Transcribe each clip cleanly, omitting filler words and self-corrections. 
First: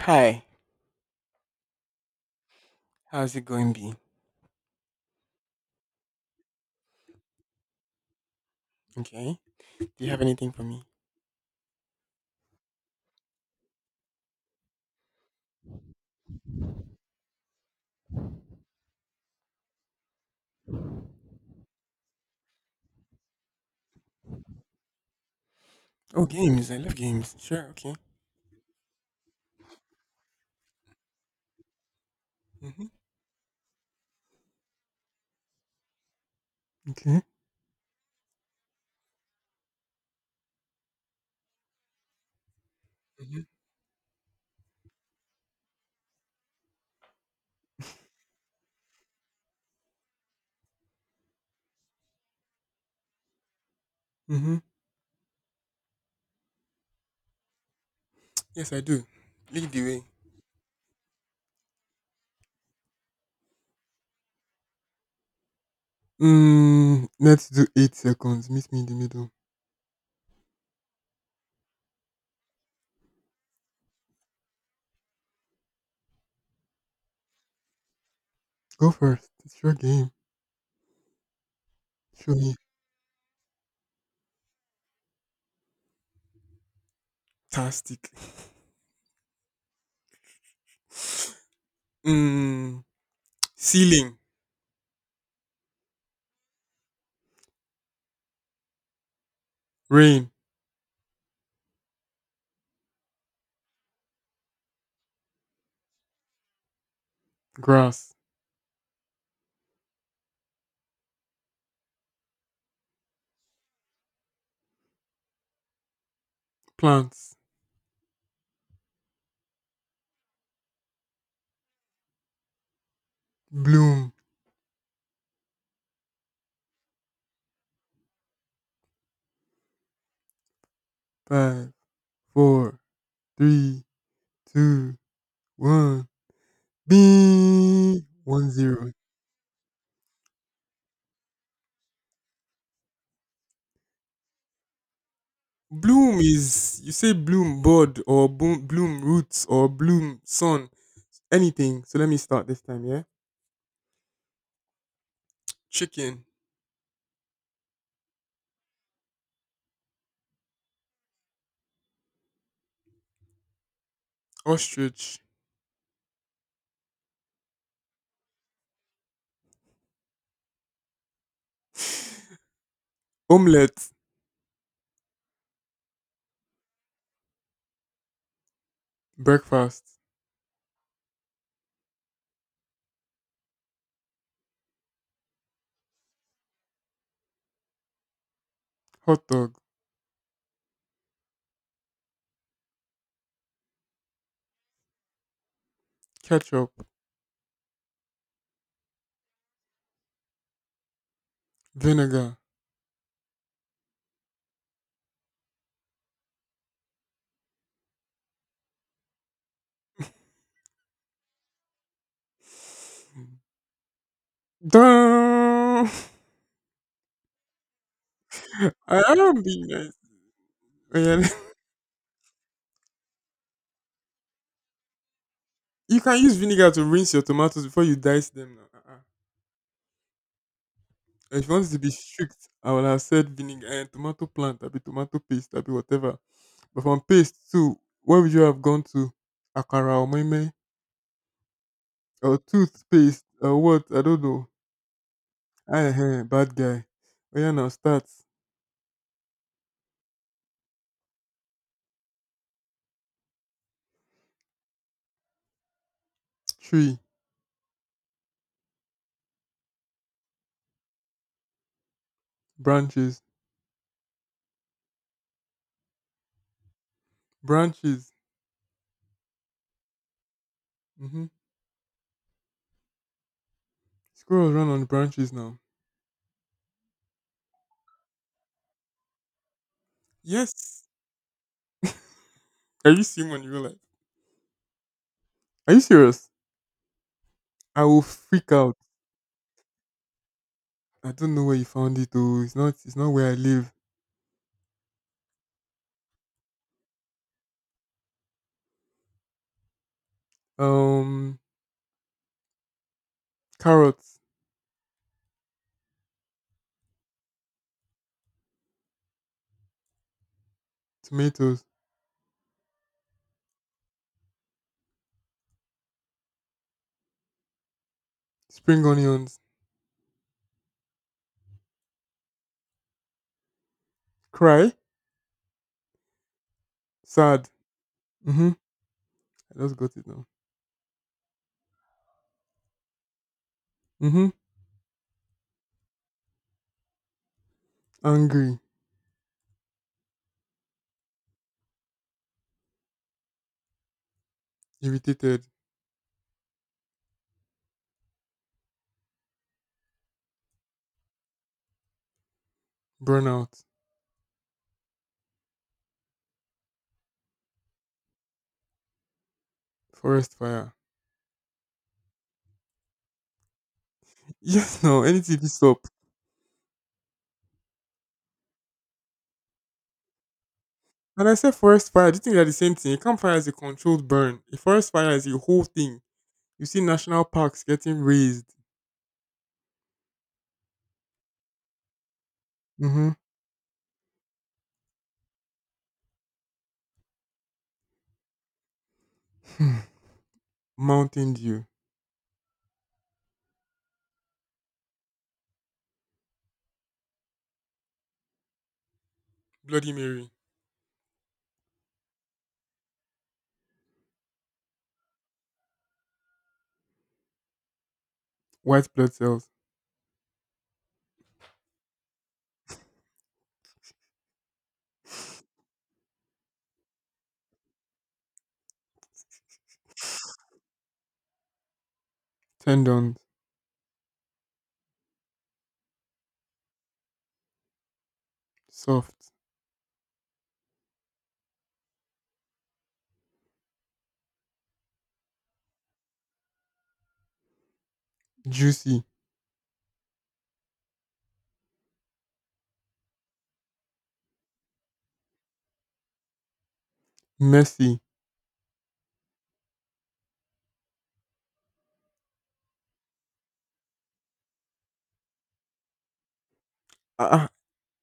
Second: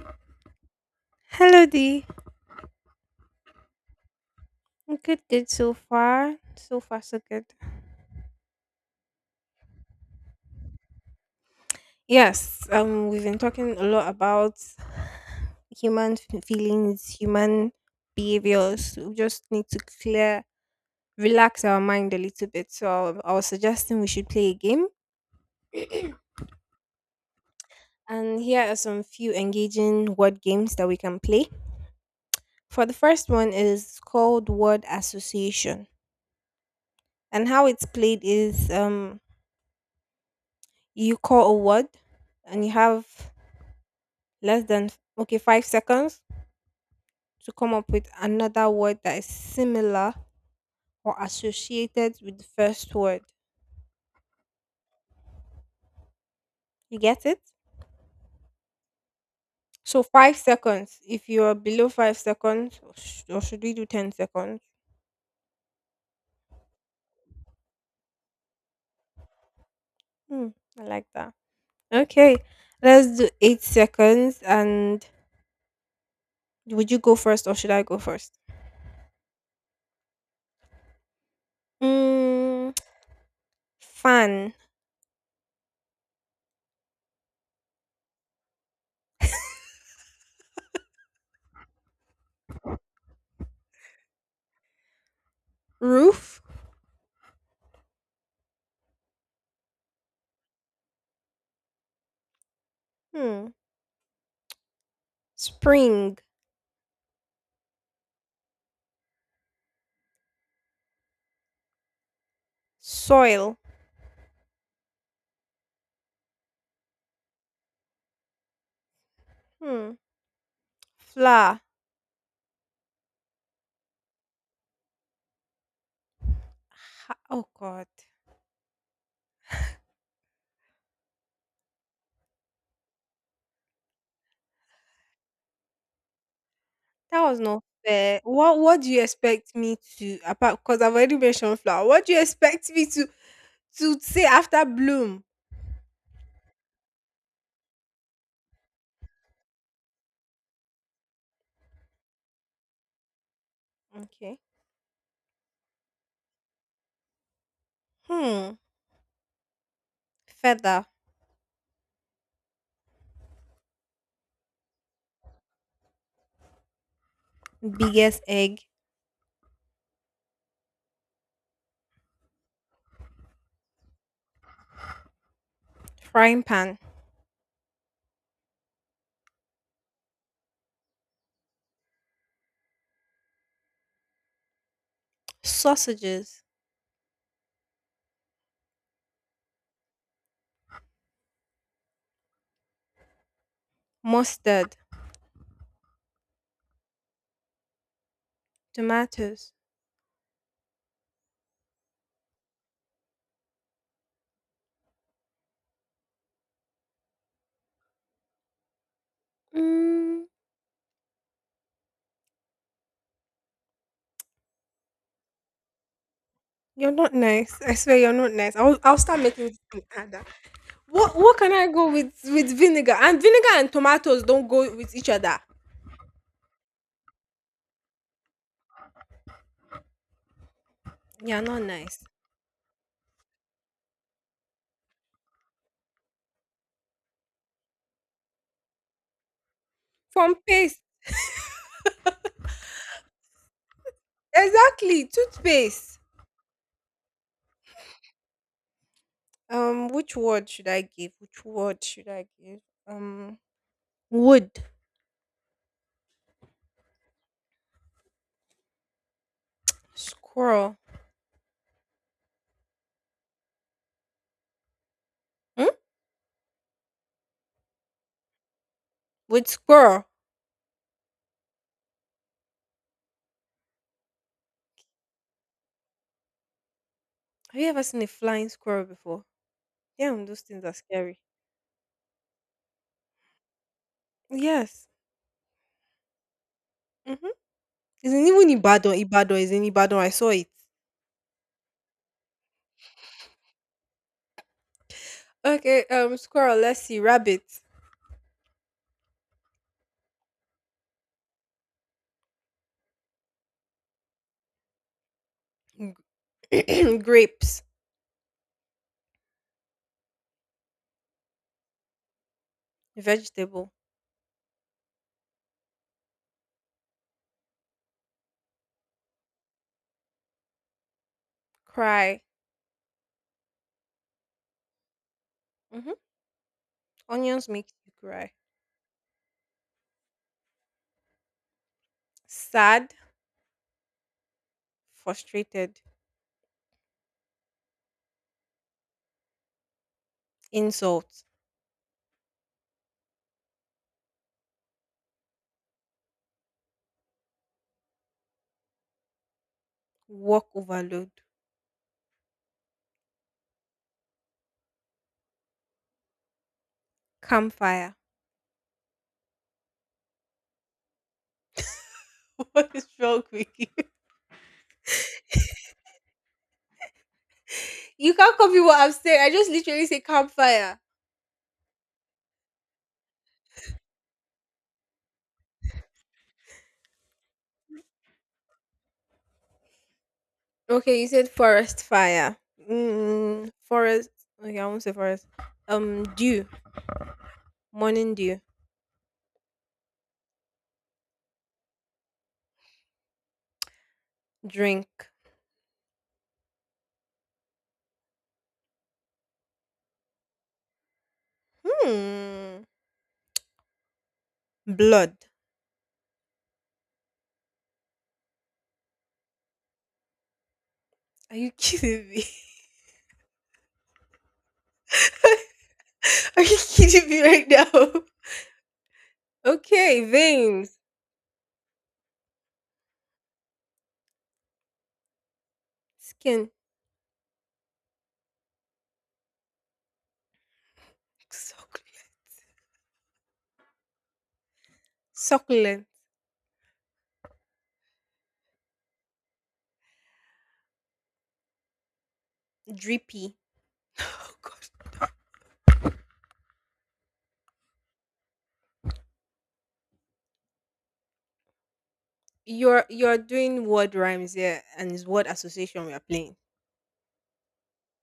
Hi, Hello, D. how's it going, B? Good, good so far. So far, so good. Okay. Do you have anything for me? Yes, we've been talking a lot about human feelings, human behaviors. We just need to clear, relax our mind a little bit. So I was suggesting we should play a game, Oh, games. I love games. Sure. Okay. and here are some few engaging word games that we can play. Mhm. For the first one is called word association, Okay. and how it's played is you call a word, and you have Mhm. less than, okay, 5 seconds to come up with another word that is similar or associated with the first word. Mhm. You get it? Yes, I do. Lead the So way. 5 seconds. If you are below 5 seconds, or should we do 10 seconds? Let's do 8 seconds. Meet me in the middle. hmm, I like that. Okay, let's do 8 seconds. And would you go first or should I go first? Go first. It's your game. Show me. mm, Fan. Fantastic. mm, ceiling. Roof. Rain. hmm, Spring. Grass. Soil. Plants. hmm, Flower. Bloom. Oh god. Five, four, three, two, one. That was not Bing. fair. One What do zero. you expect me to apart because I've already mentioned flower. What do you expect me to say after bloom? Bloom is you say bloom bud or boom, bloom roots or bloom sun anything. So let me start this time. Yeah, Okay. chicken, Hmm. Feather, ostrich, biggest egg, omelette, frying pan, breakfast, sausages, hot dog, mustard, ketchup, tomatoes. vinegar. Mm, Dun! you're not nice. I swear you're not nice. I'll I start don't making this be an nice. adder. Oh, What yeah. what can I go with vinegar? And vinegar and tomatoes don't go with each other. You can use vinegar to rinse your tomatoes before you dice them. Now. Uh-uh. You're If you not want to be nice. strict, I will have said vinegar and tomato plant, I'll be tomato paste, I'll be whatever. But from paste to where would you have gone to? Akara or From meme paste. or toothpaste or what? I don't know. Exactly. Toothpaste. Aye, bad guy. Oh yeah, now start Which word should I give? Which word should I give? Um, Wood. tree Squirrel. branches, Hmm? branches. Wood squirrel. Mm-hmm. Squirrels run on branches now. Have you ever seen a flying squirrel before? Yeah, those things are Yes. scary. Are you seeing one in real life? Yes. Are you serious? Mm-hmm. I will Isn't even freak out. Ibadan? Ibadan is in Ibadan. I saw it. I don't know where you found it though. It's not. It's not where I live. Okay. Squirrel. Let's see. Rabbit. Um, Carrots, Grapes. tomatoes, Vegetable. spring onions. Cry. Cry. Mm-hmm. Sad. Onions make you cry. Mm-hmm. I just got it now. Sad. Mm-hmm. Frustrated. Angry. Insult. Irritated, Work overload. burnout, Campfire. forest fire. What is wrong with you? Yes, no, anything this up. You can't copy what I'm saying. I just literally say campfire. And I said forest fire. Do you think they're the same thing? A campfire is a controlled burn. A forest fire is a whole thing. You see national parks getting razed. Okay, you said forest fire. Mm-hmm. Forest. Okay, I won't say forest. Dew. Morning dew. Mountain dew, Drink. Bloody Mary, Hmm. Blood. white blood cells, Are you kidding me? Are you kidding me right now? Okay, veins. tendons, Skin. soft, Succulent. Succulent. juicy, Drippy. Oh God. messy. You're doing word rhymes here, and it's word association we are playing. Ah, uh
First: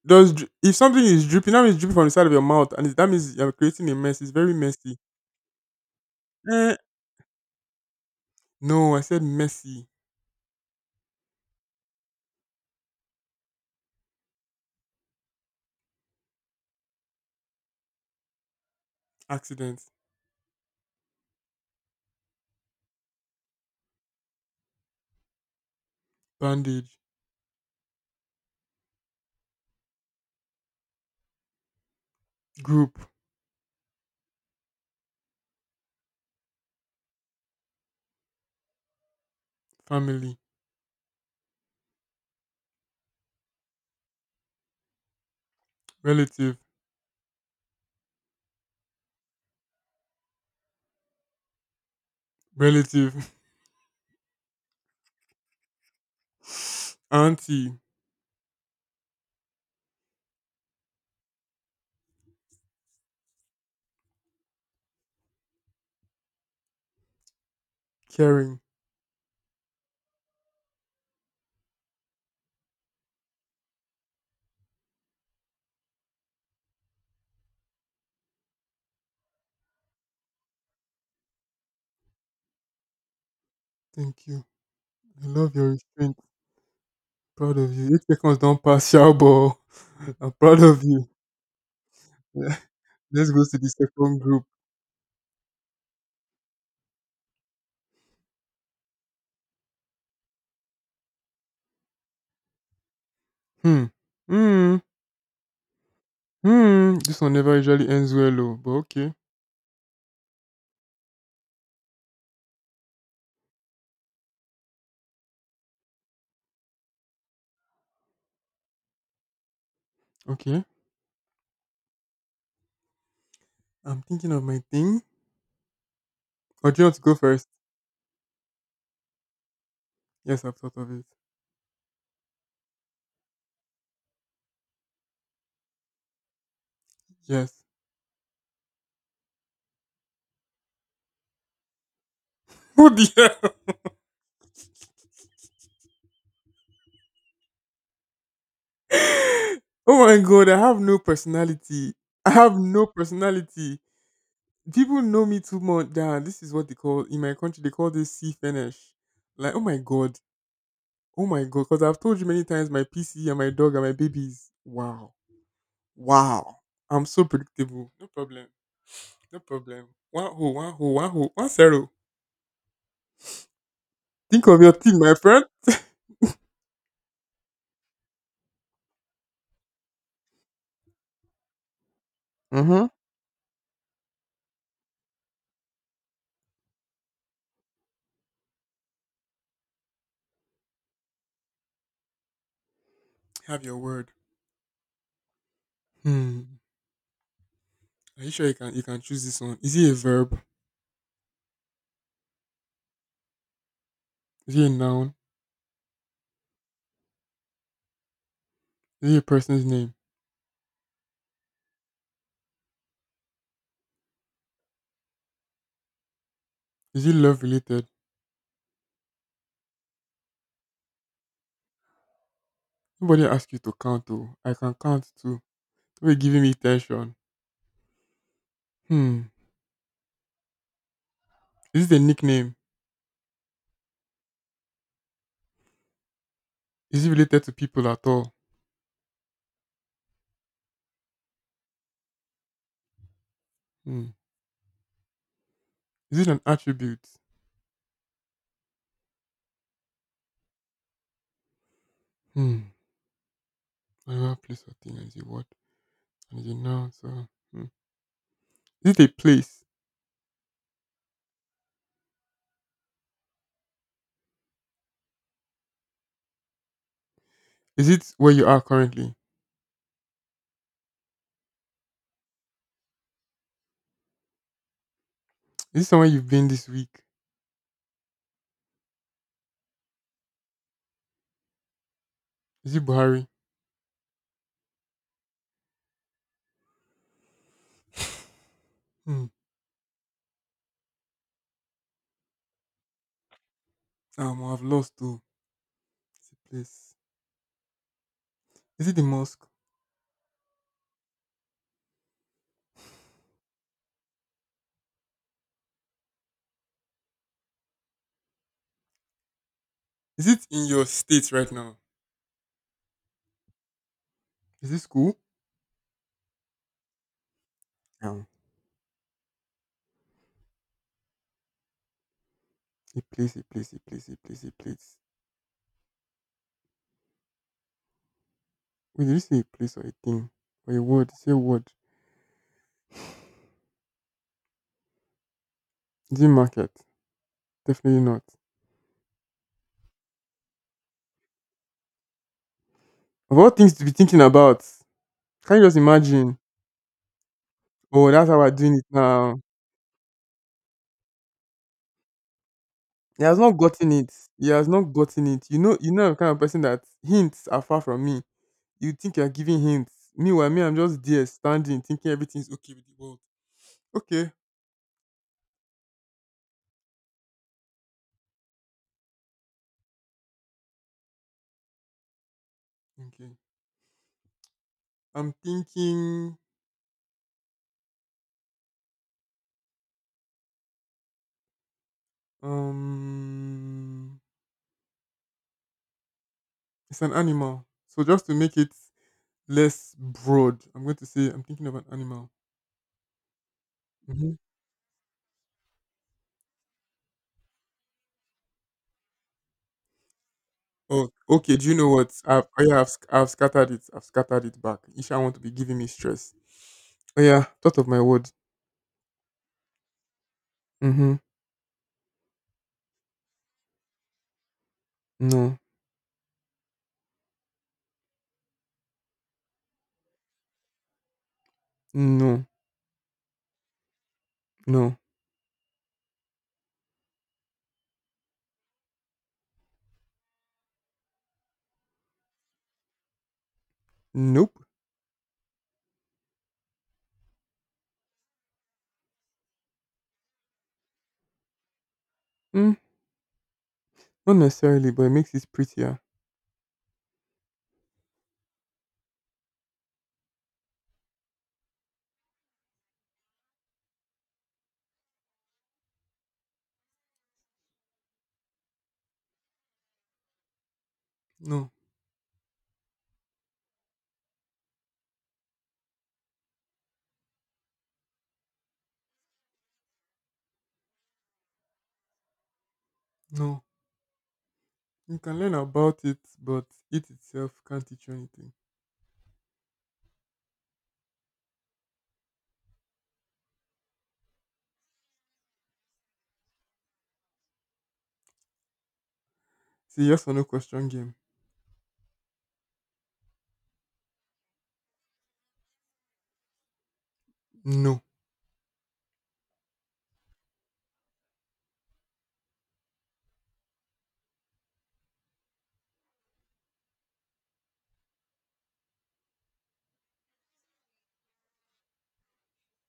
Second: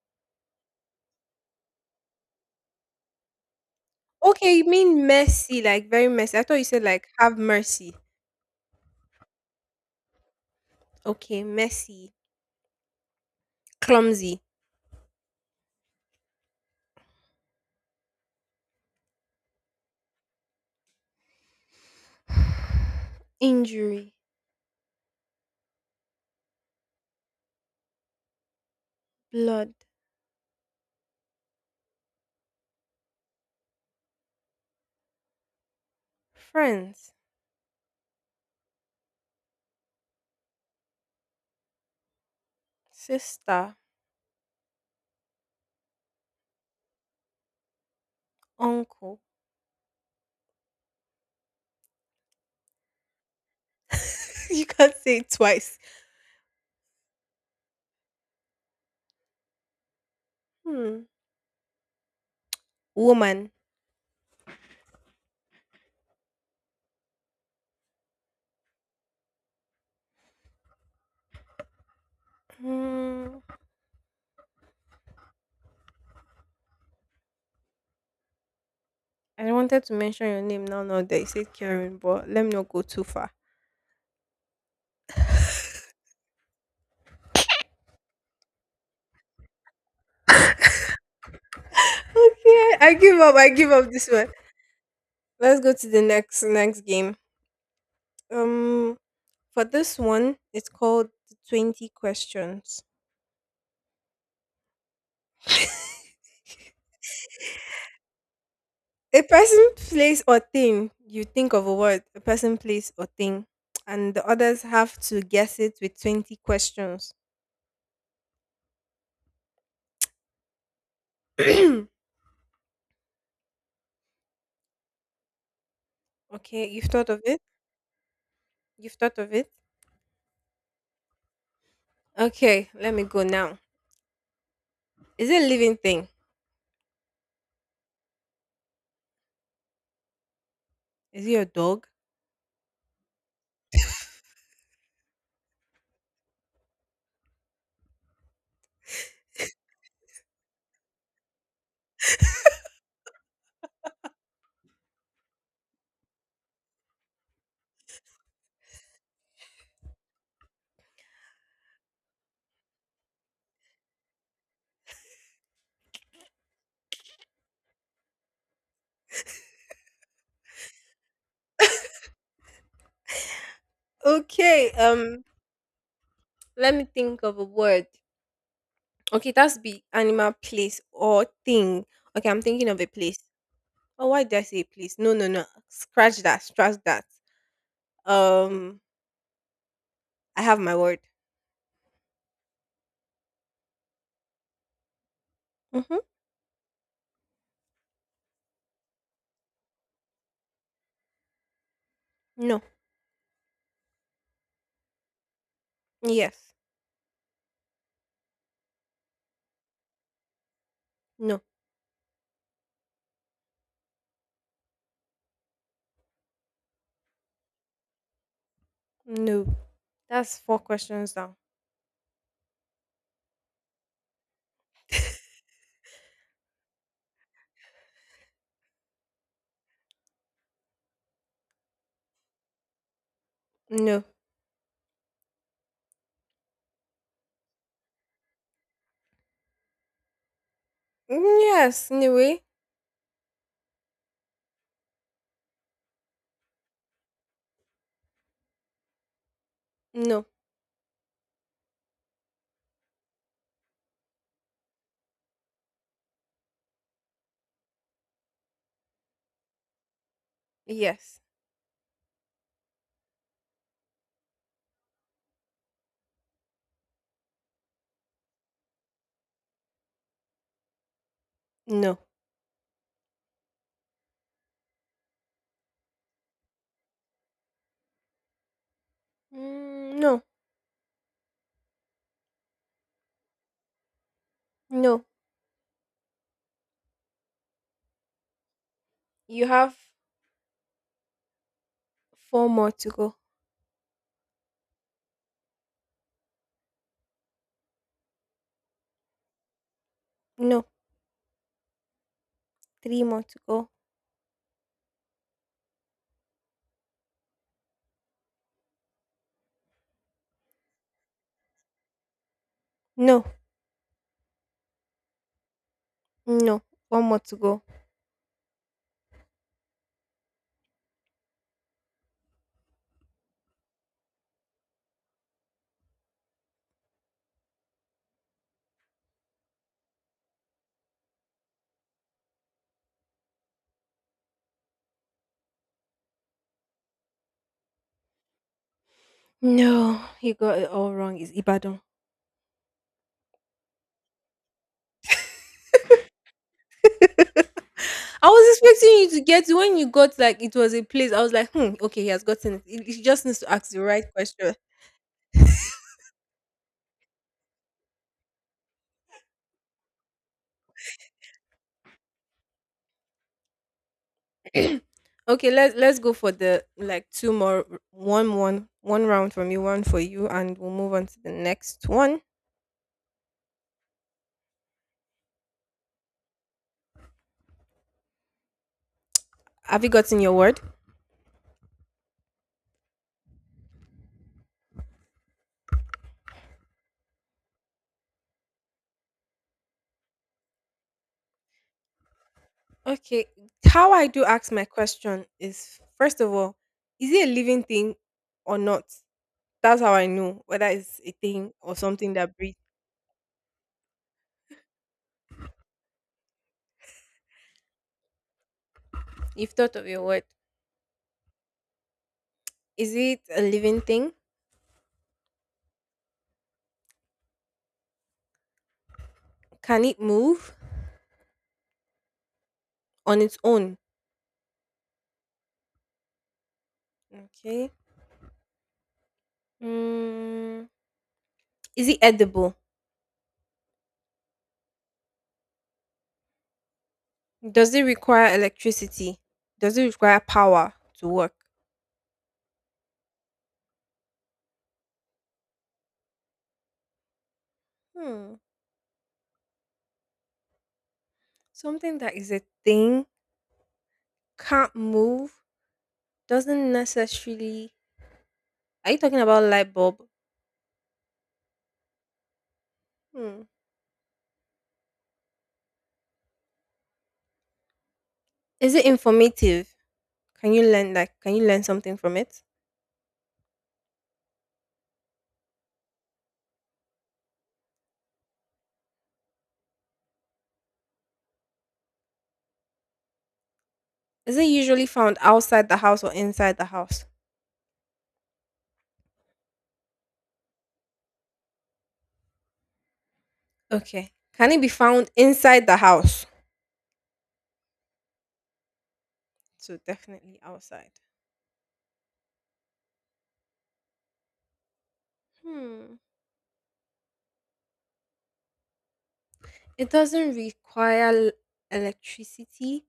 does if something is dripping, that means dripping from the side of your mouth, and that means you're creating a mess. It's very Okay, you messy. mean messy, like very messy. I thought you Eh, said like have mercy. no, I said messy. Okay, messy, clumsy, Accident, injury, bandage, blood, group. friends, Family, sister, relative, uncle. relative, you can't say it twice. auntie, Hmm. Woman. caring. Hmm. I wanted to mention your name now, now that you said Karen, but let me not go too far. Thank you. I love your restraint. Proud of you. 8 seconds don't pass, Shabo. I'm proud of you. Yeah. Okay, I give Let's up. go I to the give up this second one. group. Let's go to the next game. Um, for this one, it's called the 20 questions. Hmm. Hmm. Hmm. This one never usually ends well, though. But okay. A person, place, or thing. You think of a word, a person, place, or thing, and the others have to guess it with 20 questions. Okay. okay, I'm thinking of my thing. Or do you've you want to thought go of it? first? You've thought of it? Yes, I've thought of it. Okay, let me go now. Is it a living thing? Yes. Is it your dog? Oh dear. Oh my god, I have no personality. I have no personality. People know me too much that this is what they call in my country, they call this sea finish. Like, oh my god, because I've told you many times my PC and my dog and my babies. Wow, wow, I'm so predictable. No problem, no problem. One ho, one ho, one ho, 10. Think of your Okay, team, my friend. let me think of a word. Okay, that's be animal, place, or thing. Okay, I'm thinking of Mm-hmm. a place. Oh, why did I say place? No, no, no. Scratch that. Scratch that. Um, I have my word. Have your word. Mm-hmm. Hmm. Are you sure you can choose this one? Is it a verb? No. Is it a noun? Yes. Is it a person's name? No, Is it love related? no. That's four questions down. Nobody asked you to count. Oh, I can count too. We're giving me tension. Hmm. Is it a nickname? No. Is it related to people at all? Mm, yes. Anyway, Hmm. Is it an attribute? no. Hmm. Whatever place or thing is a word and is a noun. So, hmm. Is it a place? Yes. Is it where you are currently? No. Is it somewhere you've been this week? Mm, no. Is it Buhari? No. Hmm. You have four more to go. I've lost two. It's a place. Is it the mosque? No. Three more to go. Is it in your state right now? No. Is it school? No. One more to go. Um, a place, a place, a place, a place, a place. Wait, did you say a place or a thing or a word? Say a word. Is it market? Definitely not. No. You got it all wrong. It's Ibadan. Of all things to be thinking about, can you just imagine? Oh, that's I how we're was doing it expecting you to now. get it when you got like it was a place. I was like, hmm, okay, he has gotten it. He He just has needs to not ask the gotten right it. He question. has not gotten it. You know, I'm the kind of person that hints are far from me. You think you're giving hints. Meanwhile, me, I'm just there standing, thinking everything's okay with the world. Okay. okay, let's go for the like two more one round from you, one for you, and we'll move on to the next one. Okay. I'm thinking Have you gotten your word? um it's an animal. So just to make it less broad, I'm going to say I'm thinking of an animal. Okay. How I do Mm-hmm. ask my question is first of all, is it a living thing or not? That's how I know whether it's Oh, a thing okay. Do you or know what? something that I've, breathes. oh yeah, I've, sc- I've scattered it. I've scattered it back. Isha want to be giving me stress. Oh yeah, thought of my word. You've thought of your word. Mm-hmm. Is it a living thing? No, Can it move no, on its own? no, Okay. Mm, is it edible? nope. Does it require electricity? Does it require power to work? Mm, Not necessarily, but it makes it prettier. Hmm. Something that is a thing, can't move, doesn't necessarily. Are you talking about light bulb? No, Hmm. Is it informative? Can you learn like can you learn something from it? no. You can learn about it, but it itself can't teach you anything. Is it usually found outside the house or inside the house? It's a yes or no question game. Okay. Can it be found inside the house? No. So definitely outside. Hmm. It doesn't require electricity,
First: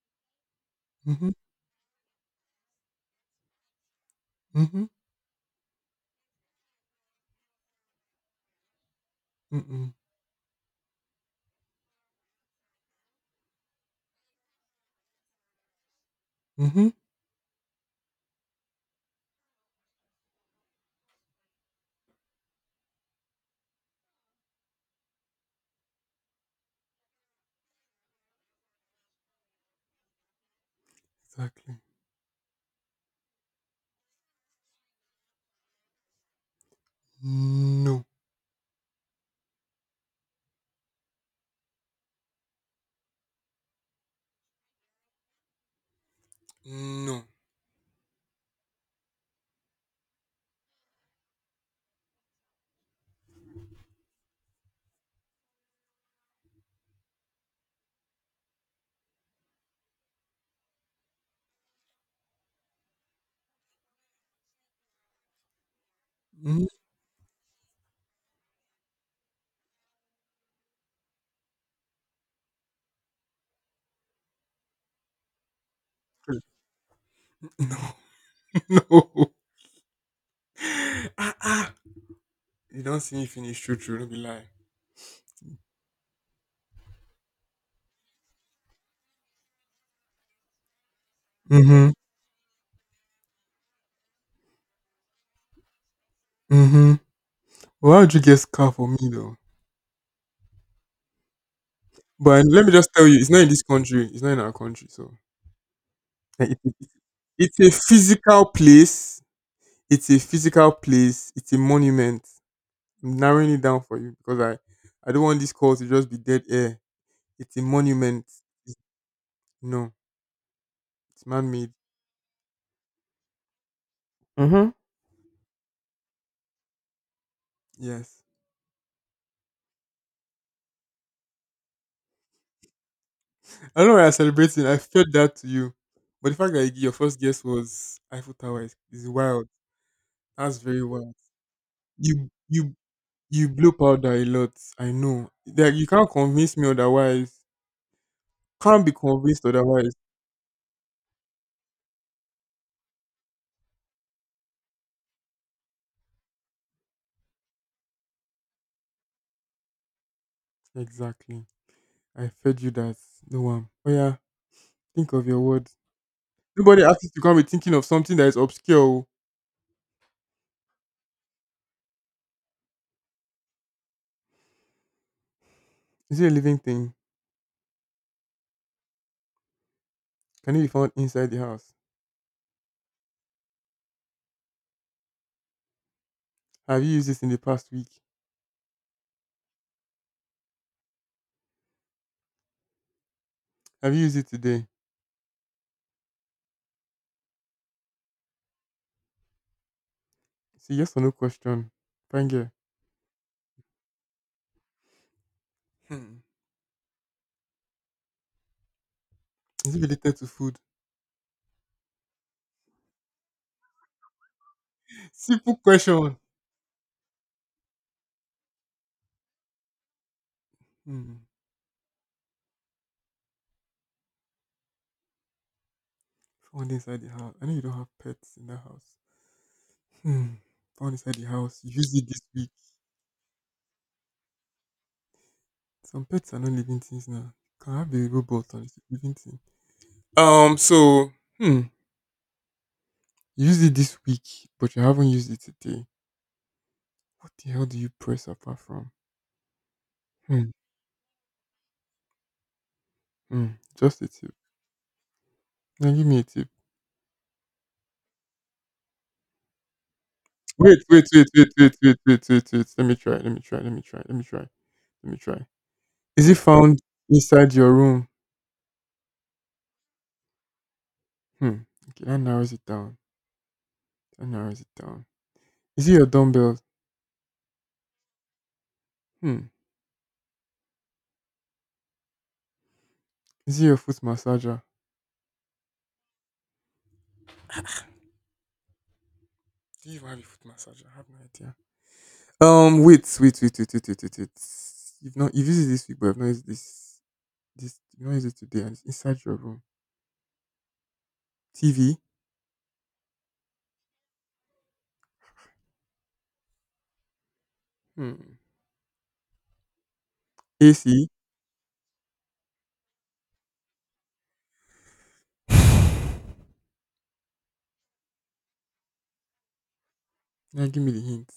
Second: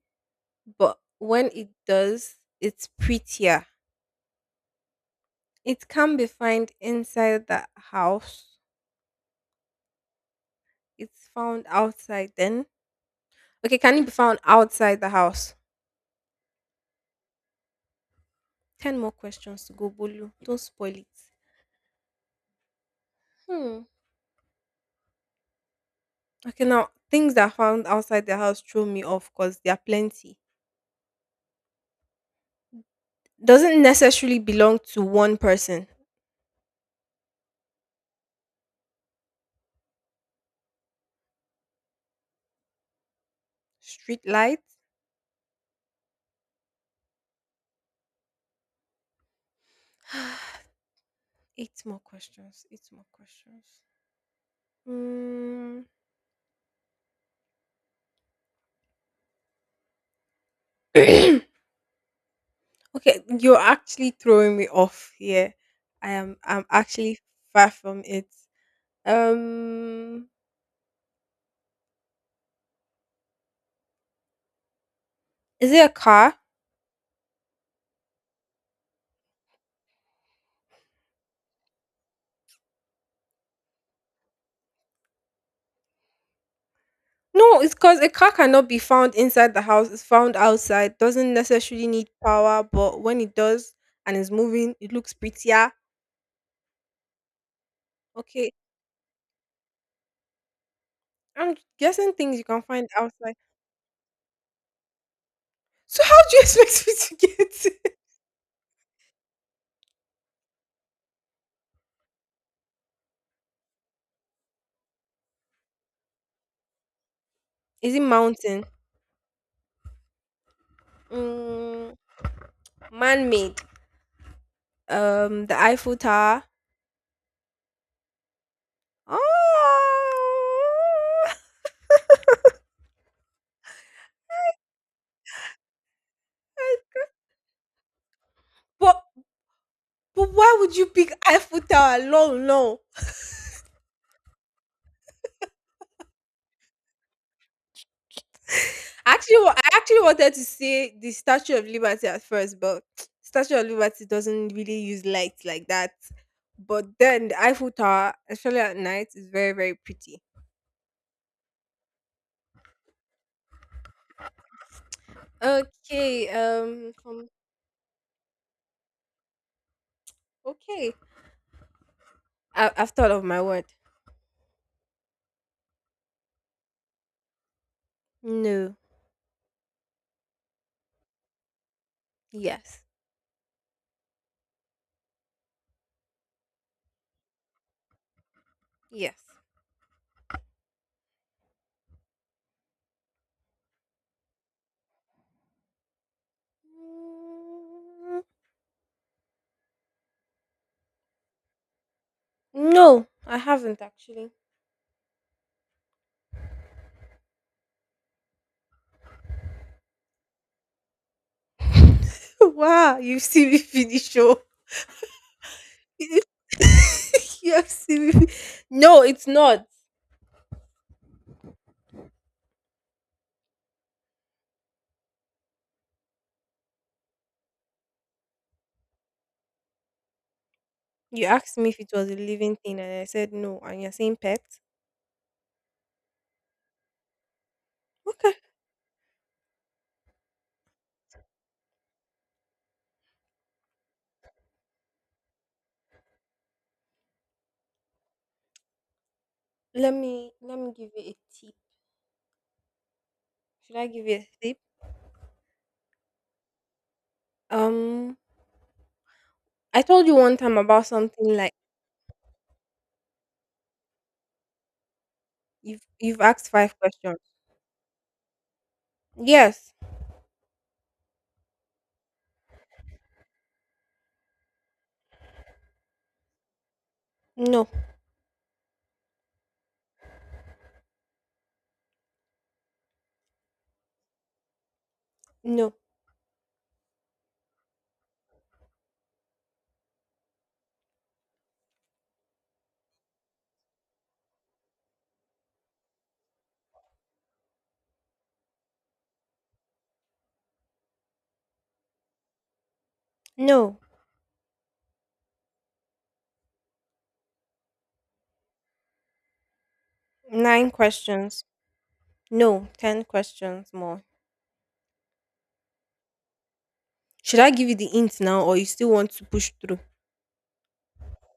but Mm-hmm. when it does, it's prettier. Mm-hmm. It can be found inside the house. Mm-mm. It's found outside then. Okay, can it be found outside the house? Mm-hmm. 10 more questions to go, Bolu. Don't spoil it. Hmm. Okay, now things that are found outside the house throw me off because there are plenty. Exactly. Doesn't necessarily belong to one person. No. Street light? No. Eight more questions. Eight more questions. Mm. Okay, you're actually throwing me off here. I am Mm-hmm. I'm actually far from it. Um is it a car? No. No. Ah, ah. You don't see me finish true true, don't be lying. No, it's because a car cannot be found inside the house. It's found outside. Doesn't necessarily Mm-hmm. need power, but when it does and is moving, it looks prettier. Mm-hmm. Well, how would you get Okay. car for me though? I'm guessing things you But can let me find just tell you, it's outside. not in this country. It's not in our country. So So how do you like, expect me to it's get a it? physical place. It's a physical place. It's a monument. I'm narrowing it down for you because I don't want this call to just be dead air. It's a Is it monument. mountain? It's, no, it's man-made. Mm, man-made. Mhm. The Eiffel Tower. Yes. Oh. I don't know why I'm celebrating. I felt that to you. But the fact that your first guess was Eiffel Tower But is wild. but why That's would very you pick wild. Eiffel Tower You alone? you No. you blow powder a lot. I know. Like you can't convince me otherwise. Can't be I actually convinced I otherwise. actually wanted to say the Statue of Liberty at first, but Statue of Liberty doesn't really use lights like that. But then the Eiffel Tower, especially at night, is very very pretty. Exactly. I fed you that. No one. Oh yeah. Think of your words. Okay. Nobody asked you to come be thinking of something that is obscure. Oh. Okay. I've thought of my word. Is it a living thing? No. Can it be found inside the house? Yes. Have you used this in the past week? Yes. Have you used it today? Mm, See yes or no question. Thank you. no, I haven't actually. Hmm. Is it related to food? Wow, you see me finish. Oh. Simple question. you asked me. No, it's not. Hmm. Found inside the house. I know you don't have pets in the house. Hmm. Found inside You the asked house. me if it Use it was a this week. living thing, and I said no. And you're saying pet? Some pets are not living things now. You can have a Okay. robot and it's a living thing. So, hmm. Use it this week, but you haven't used it today. What the hell do you press apart from? Let me Hmm. let me give you a tip. Hmm. Should I Just give a you a tip. tip? Now give me a tip. Um, I told you one time Wait, about wait, wait, something wait, like wait, wait, wait, wait, wait. Let me try. Let me try. Let me try. Let me try. Let me try. you've Is it asked five found questions. inside your room? Yes. Hmm. Okay, that narrows it down. That narrows it down. Is it your dumbbell? No. Hmm. Is it your foot massager? No. Do you have a foot massager? I have no idea. Wait, wait, wait, wait, wait, wait, wait. Wait. You've not you've used it this week, but I've not used this this you've not used it today and it's inside your room. TV, No. hmm. Nine AC. questions. No. 10 questions more. Should I give you the hint now, or you still want to push through? Now give me the hint.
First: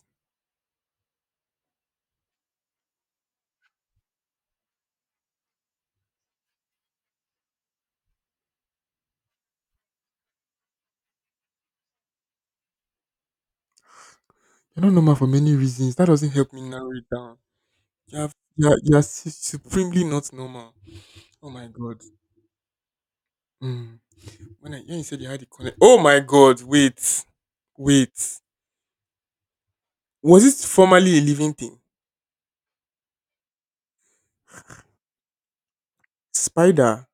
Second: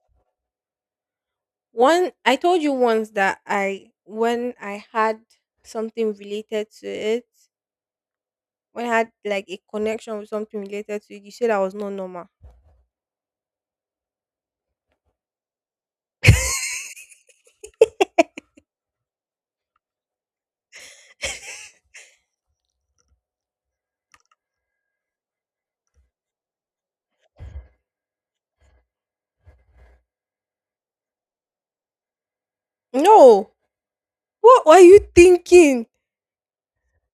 One, I told you once that I, when I had something related to it, when I had like a connection with something related to it, you said I was not normal. You're not normal for many reasons. That doesn't help me narrow it down. You have you are su- supremely not normal. Oh my god. Hmm. When I when you said you had the connect. Oh my god. Wait. Was it formerly a living thing? No, what were you thinking? Spider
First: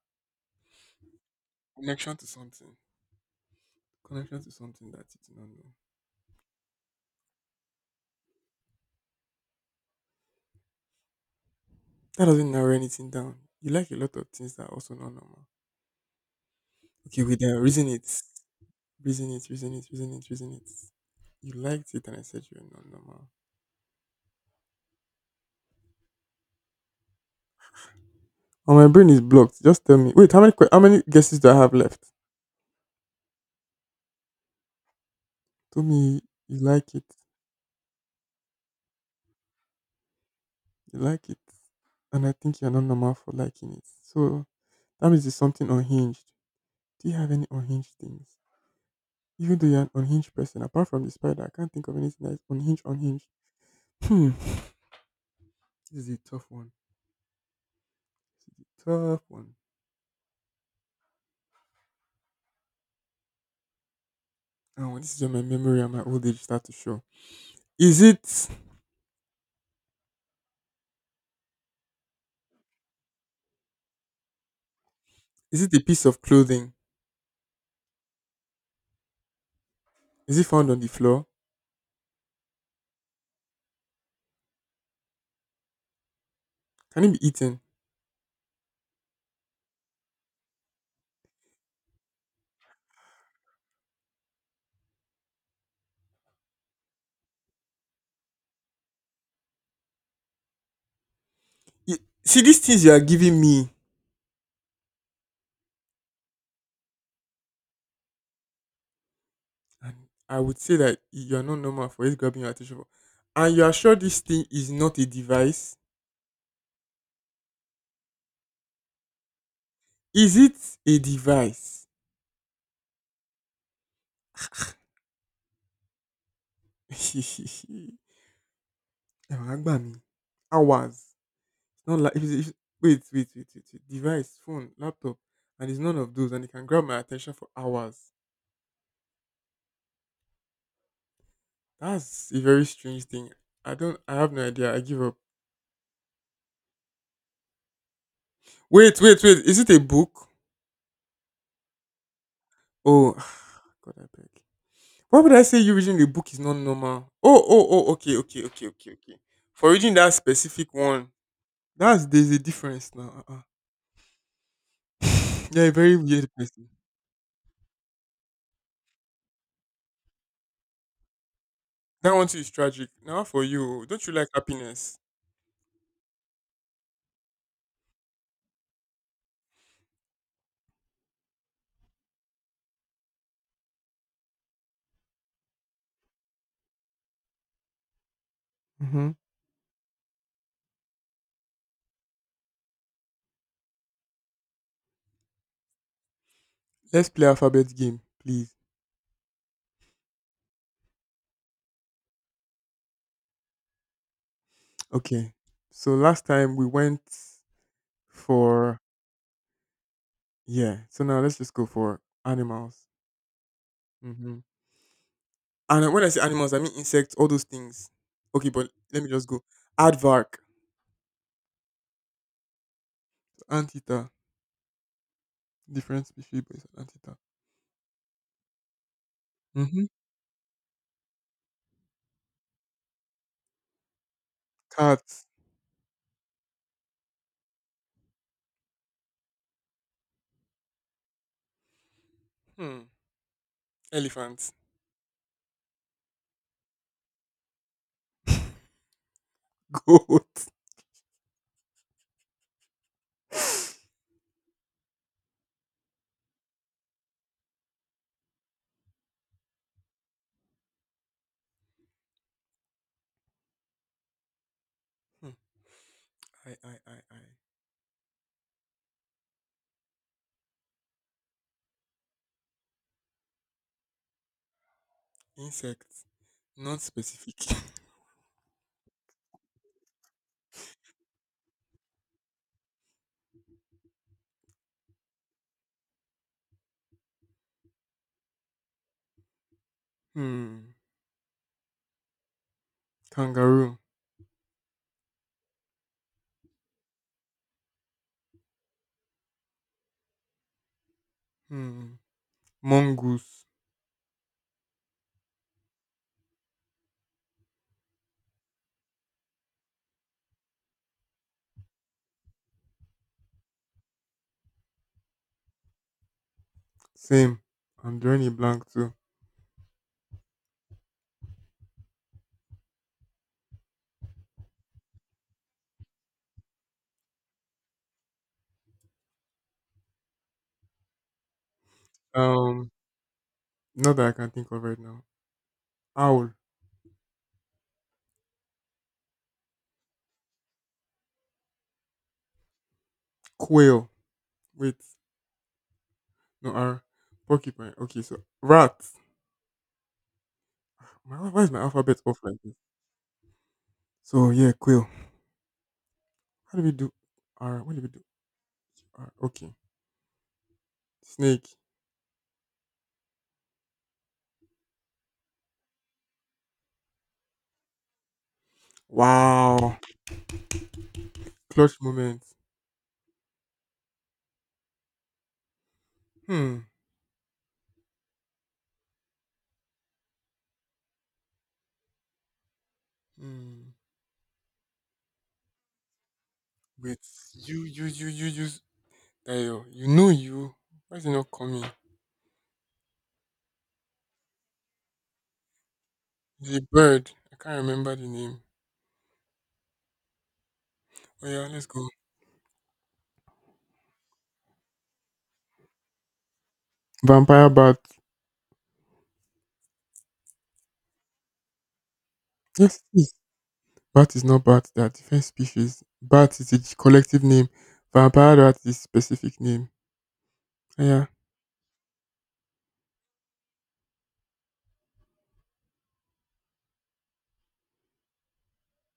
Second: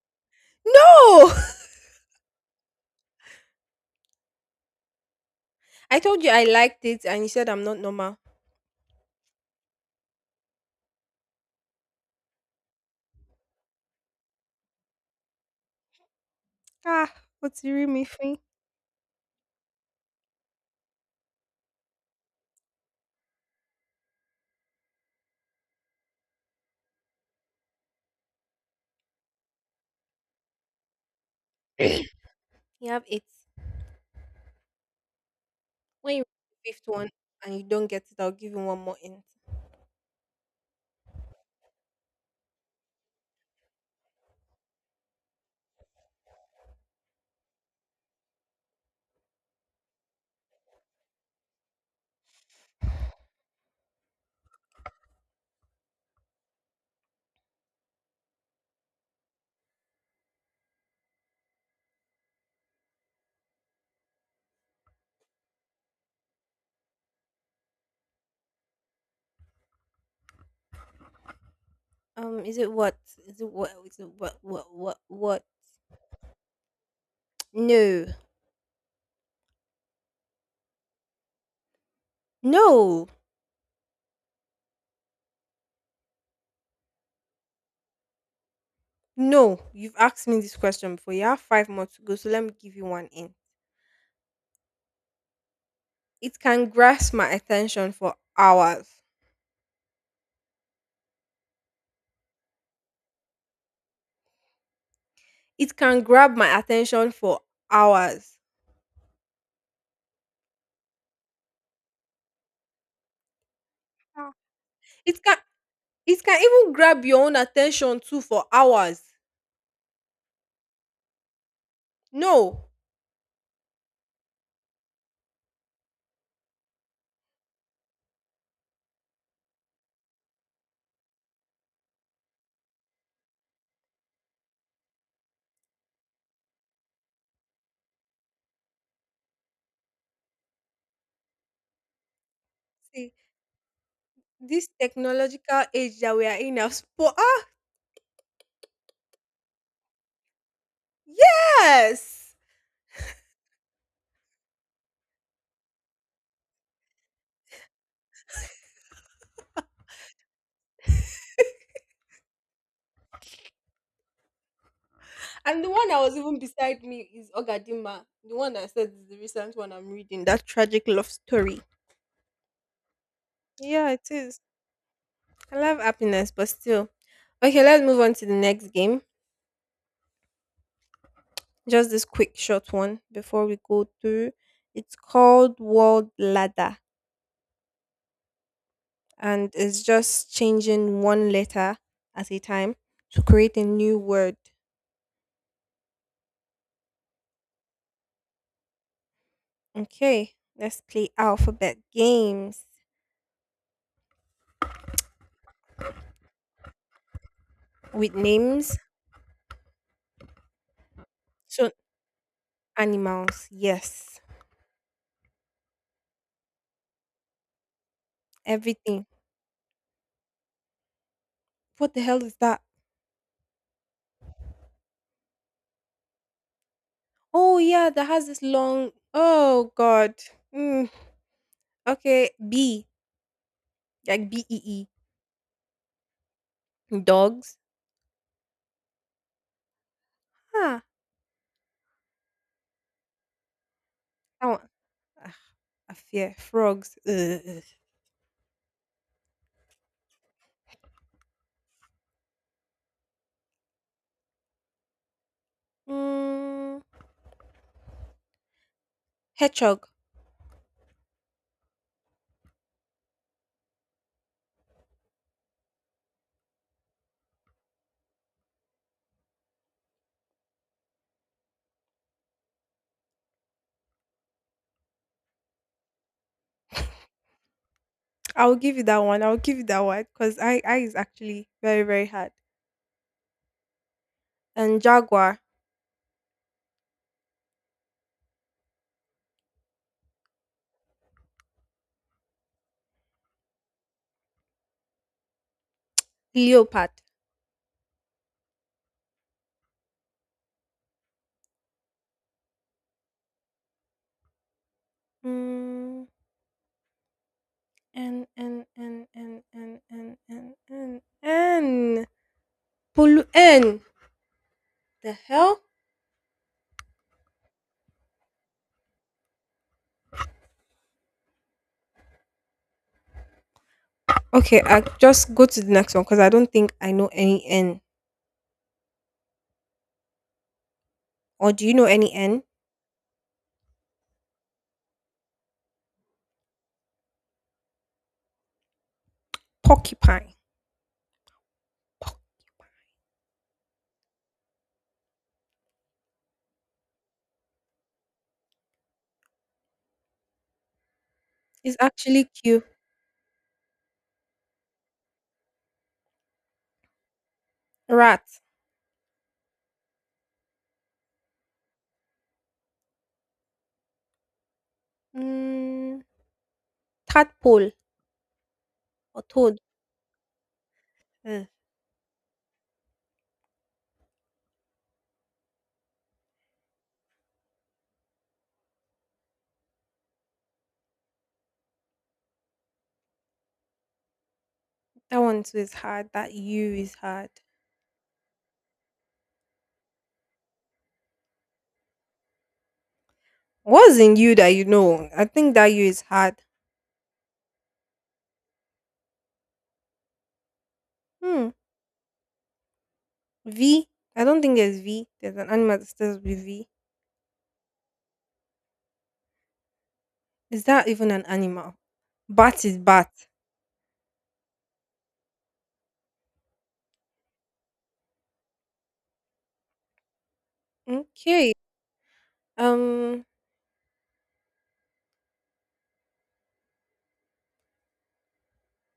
No, connection to something. Connection to something that you do not know. I told you I liked it, and you said I'm not normal. That doesn't narrow anything down. You like a lot of things that are also not normal. Ah, Okay, wait there. what's you Reason read me it. free? Reason it. You liked it and I said you're not normal. Oh, my brain is blocked. Just tell me. Wait, how many guesses do I have left? You have eight. Tell When me you read you the fifth like it. one and you don't get it, I'll give you one more hint. You like it. And I think you're not normal for liking it. So that means it's something unhinged. Do you have any unhinged things? Even though you're an unhinged person, apart from the spider, I can't think of anything that's unhinged, unhinged. Hmm. This is a tough one. Tough one. Oh, this is where my memory and my old age start to show. Is it Is it what? Is it what? Is it what? What? What? What? is it a piece of clothing? No, Is it found on the floor? no. Can it be eaten? No, you've asked me this question before. You have five more to go, so let me give you one in. It can grasp my attention for hours. Y- See these things you are giving me, It can grab my attention for hours. and I would say that you are not normal for it grabbing your attention. For. And you are sure this Ah. thing is not a It can device? it can even grab your own attention too for hours. Is it a device? No. Eh, wah, gba mi. Hours. It's not like if it's, if, wait, wait, wait, wait, wait. Device, phone, laptop, and it's none of those, and it can grab my attention for hours. That's a very strange See, thing. I don't. I have no this idea. I give up. technological age that we are in has ah, Wait, wait, wait. Is it a book? yes. Oh, God, I beg. Why would I say you reading the book is not normal? Oh. Okay, For reading that specific one, that's there's a difference now. Uh-uh. And You're a the one very that was weird even person. beside me is Ogadima. The one that I said is the recent one I'm reading. That tragic love story. That one too is tragic. Now for you, Yeah, don't it you like is. happiness? I love happiness, but still. Okay, let's move on to the next game. Just this quick short one before we go through. It's called World Ladder Mm-hmm. and it's just changing one letter at a time to create a new word. Let's play alphabet game, please. Okay, let's play alphabet games Okay. So last time we went with names. for yeah. So now let's just go So for animals. animals, yes. Mhm. And when I say animals, I mean insects, all those things. Okay, but let Everything. me just go. Aardvark, What the hell is that? anteater, different species, but it's an anteater. Oh yeah, that has this long oh Mm-hmm. god. Mm, okay, B like bee. Cats, Dogs? Ah, hmm. that Elephants, one. Ah, I fear frogs. Ugh. goat. Mm, hedgehog. Hmm. I. Insects, not specific. I will give you that one. I will give you that one because I is actually very very hard. And jaguar, hmm. Kangaroo, leopard. hmm. mongoose. Mm, and and N. The hell? Same. I'm drawing a blank too. Okay, I just go to the next one because I don't think I know any N. Or do you know any N? Um, Not that I can think of right now. Owl, Porcupine. quail. Wait, no R. Porcupine. Okay, so rat. My, why is my It's alphabet off actually like this? cute. So yeah, quail. How do we do R? What do we do? Rat. R. Okay. Snake. Mm, 3rd pole or toad. Wow. Mm, Clutch moment. Hmm. Hmm. that one too is hard. That U is Wait. hard. You. Dayo. You know you. Why is it not coming? What's in U that you know? I think that U is hard. The bird. I can't remember the name. Oh yeah, Hmm. let's go. V. I don't think there's V. There's an animal that starts with V. Vampire bat. Is that even an animal? Bat is Yes, bat. yes. Bat is not bat. They are different species. Bat is a collective name. Vampire rat is specific name. Yeah. Okay. Um.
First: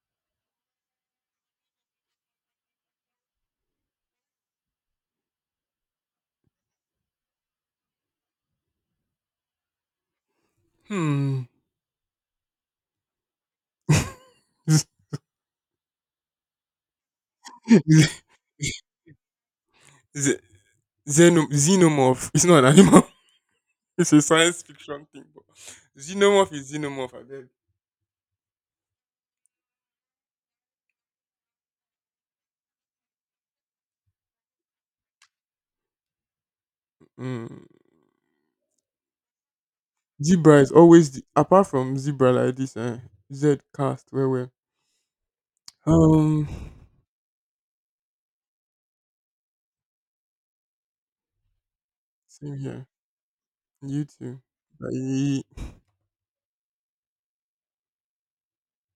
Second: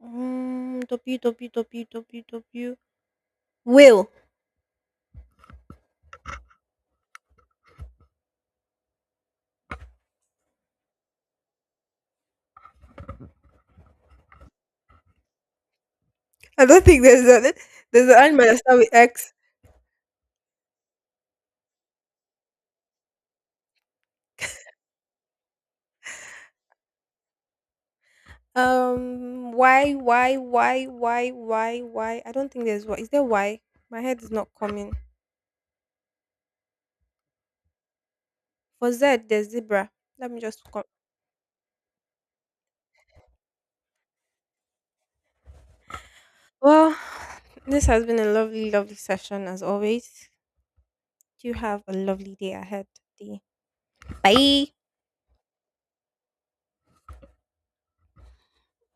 W W W W W. Whale. Hmm. Z- I don't think there's an z- animal that starts with X. z- Xenomorph. It's not an animal. It's a science fiction thing. But xenomorph is xenomorph. I beg. Why, why? I don't think there's why. Is there why? My head is not coming. Mm. For Z, there's zebra. Let me Zebra just is come. always the, apart from zebra like this. Eh, Z cast where where. Um. Well, this has been a lovely, lovely session as always. You have a lovely day Same here. ahead. Day. You too. Bye. Bye.